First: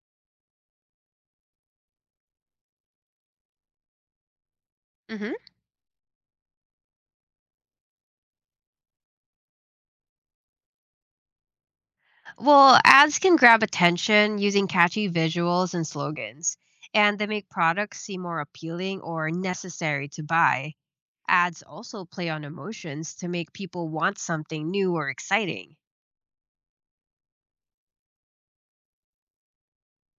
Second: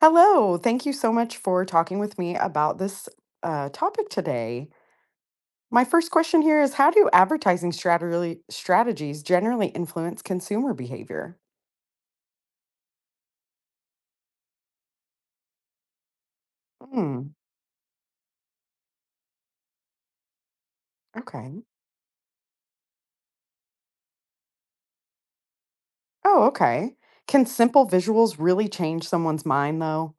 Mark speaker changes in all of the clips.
Speaker 1: Hello. Thank you so much for talking with me about this topic today.
Speaker 2: Hmm.
Speaker 1: My first question here is, how do advertising strategies generally influence consumer behavior?
Speaker 2: Well, ads can grab attention using catchy visuals and slogans, and they
Speaker 1: Hmm.
Speaker 2: make products seem more appealing or necessary to buy. Ads
Speaker 1: Okay.
Speaker 2: also play on emotions to make people want something new or exciting.
Speaker 1: Oh, okay. Can simple visuals really change someone's mind, though?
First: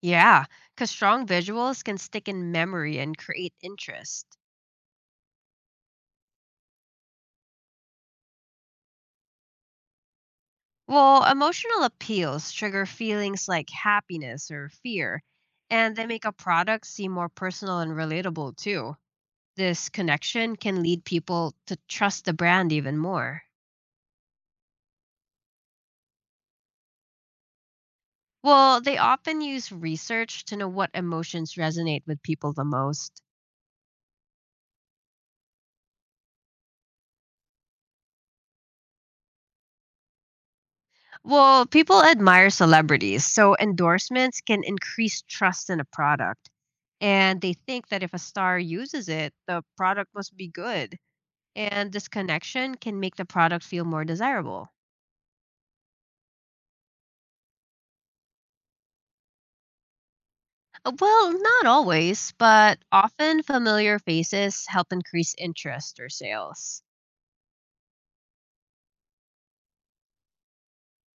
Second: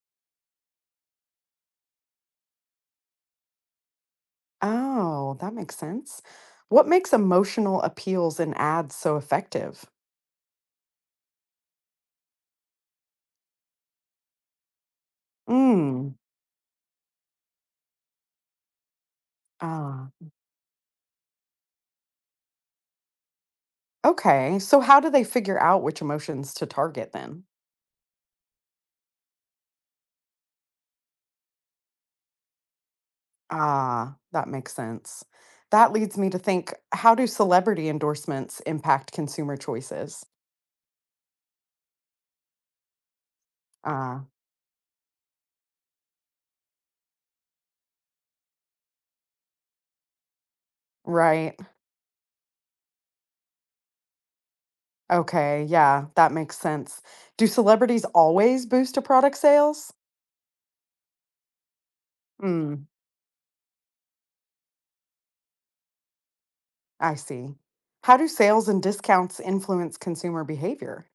Speaker 2: Yeah, because strong visuals can stick in memory and create interest.
Speaker 1: Oh, that makes sense. What makes emotional appeals in ads so effective?
Speaker 2: Well, emotional appeals trigger feelings like happiness or fear, and they
Speaker 1: Hmm.
Speaker 2: make a product seem more personal and relatable too. This
Speaker 1: Ah,
Speaker 2: connection can lead people to trust the brand even more.
Speaker 1: okay. So, how do they figure out which emotions to target then?
Speaker 2: Well, they often use research to know what emotions resonate with people the most.
Speaker 1: Ah, that makes sense. That leads me to think, how do celebrity endorsements impact consumer choices?
Speaker 2: Well, people admire celebrities, so
Speaker 1: Ah,
Speaker 2: endorsements can increase trust in a product. And they think that if a star uses it, the product must be good.
Speaker 1: right.
Speaker 2: And this connection can make the product feel more desirable.
Speaker 1: Okay, yeah, that makes sense. Do celebrities always boost a product sales?
Speaker 2: Well, not always, but
Speaker 1: Hmm,
Speaker 2: often familiar faces help increase interest or sales.
Speaker 1: I see. How do sales and discounts influence consumer behavior?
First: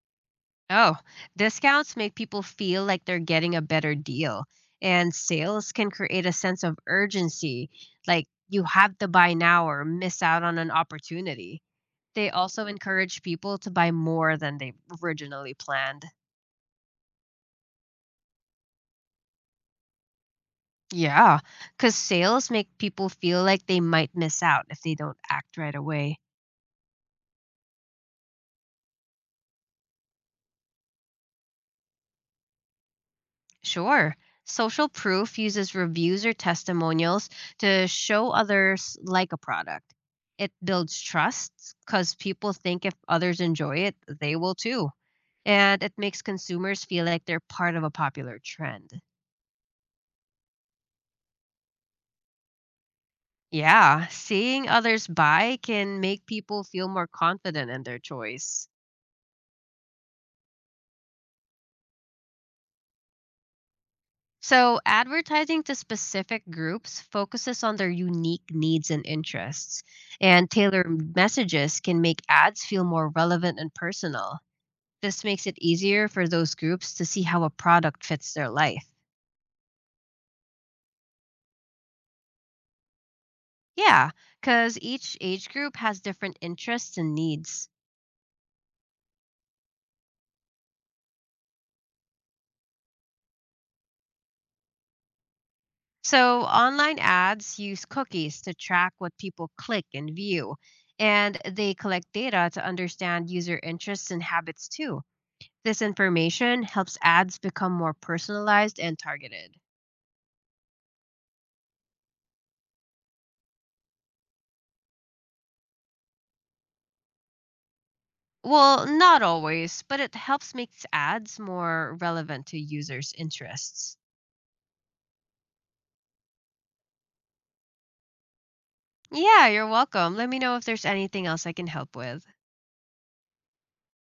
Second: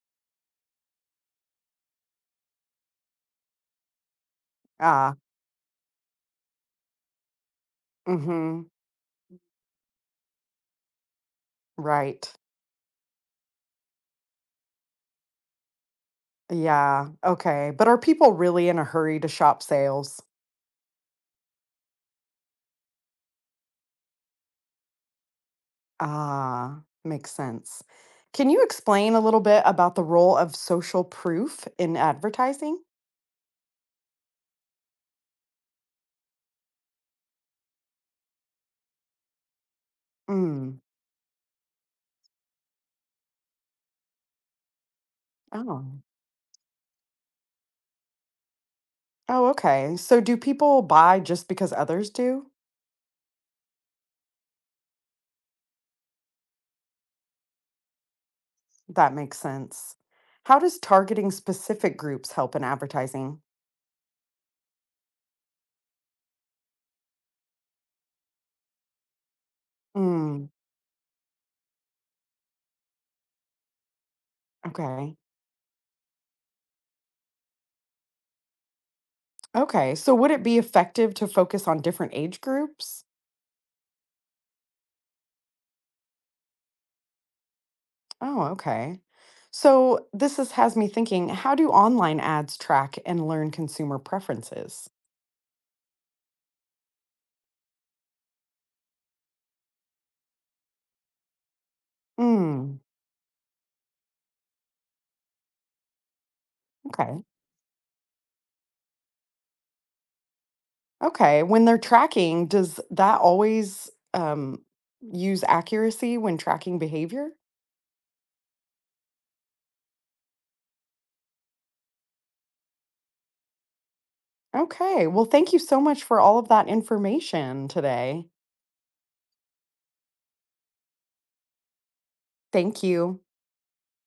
Speaker 2: Oh, discounts make people feel like they're getting a better deal, and
Speaker 1: Ah,
Speaker 2: sales can create a sense of urgency, like
Speaker 1: mm-hmm,
Speaker 2: you have to buy now or miss out on an opportunity. They
Speaker 1: right.
Speaker 2: also encourage people to buy more than they originally planned.
Speaker 1: Yeah, okay. But are people really in a hurry to shop sales?
Speaker 2: Yeah, because sales make people feel like they might miss out if they don't act right away.
Speaker 1: Ah, makes sense. Can you explain a little bit about the role of social proof in advertising?
Speaker 2: Sure. Social proof uses reviews or testimonials to show others like a product. It
Speaker 1: Mm.
Speaker 2: builds trust because people think if others enjoy it, they will too. And it
Speaker 1: Oh.
Speaker 2: makes consumers feel like they're part of a popular trend.
Speaker 1: Oh, okay. So do people buy just because others do?
Speaker 2: Yeah, seeing others buy can make people feel more confident in their choice.
Speaker 1: That makes sense. How does targeting specific groups help in advertising?
Speaker 2: So, advertising to specific groups focuses on their unique needs and interests,
Speaker 1: Mm.
Speaker 2: and tailored messages can make ads feel more relevant and personal.
Speaker 1: Okay.
Speaker 2: This makes it easier for those groups to see how a product fits their life.
Speaker 1: Okay. So would it be effective to focus on different age groups?
Speaker 2: Yeah, because each age group has different interests and needs.
Speaker 1: Oh, okay. So has me thinking, how do online ads track and learn consumer preferences?
Speaker 2: So, online ads use cookies to track what people click and view, and they collect data to
Speaker 1: Mm.
Speaker 2: understand user interests and habits too. This information helps
Speaker 1: Okay.
Speaker 2: ads become more personalized and targeted.
Speaker 1: Okay. When they're tracking, does that always use accuracy when tracking behavior?
Speaker 2: Well, not always, but it helps make ads more relevant to users' interests.
Speaker 1: Okay. Well, thank you so much for all of that information today.
Speaker 2: Yeah, you're welcome. Let me know if there's anything else I can help with.
Speaker 1: Thank you.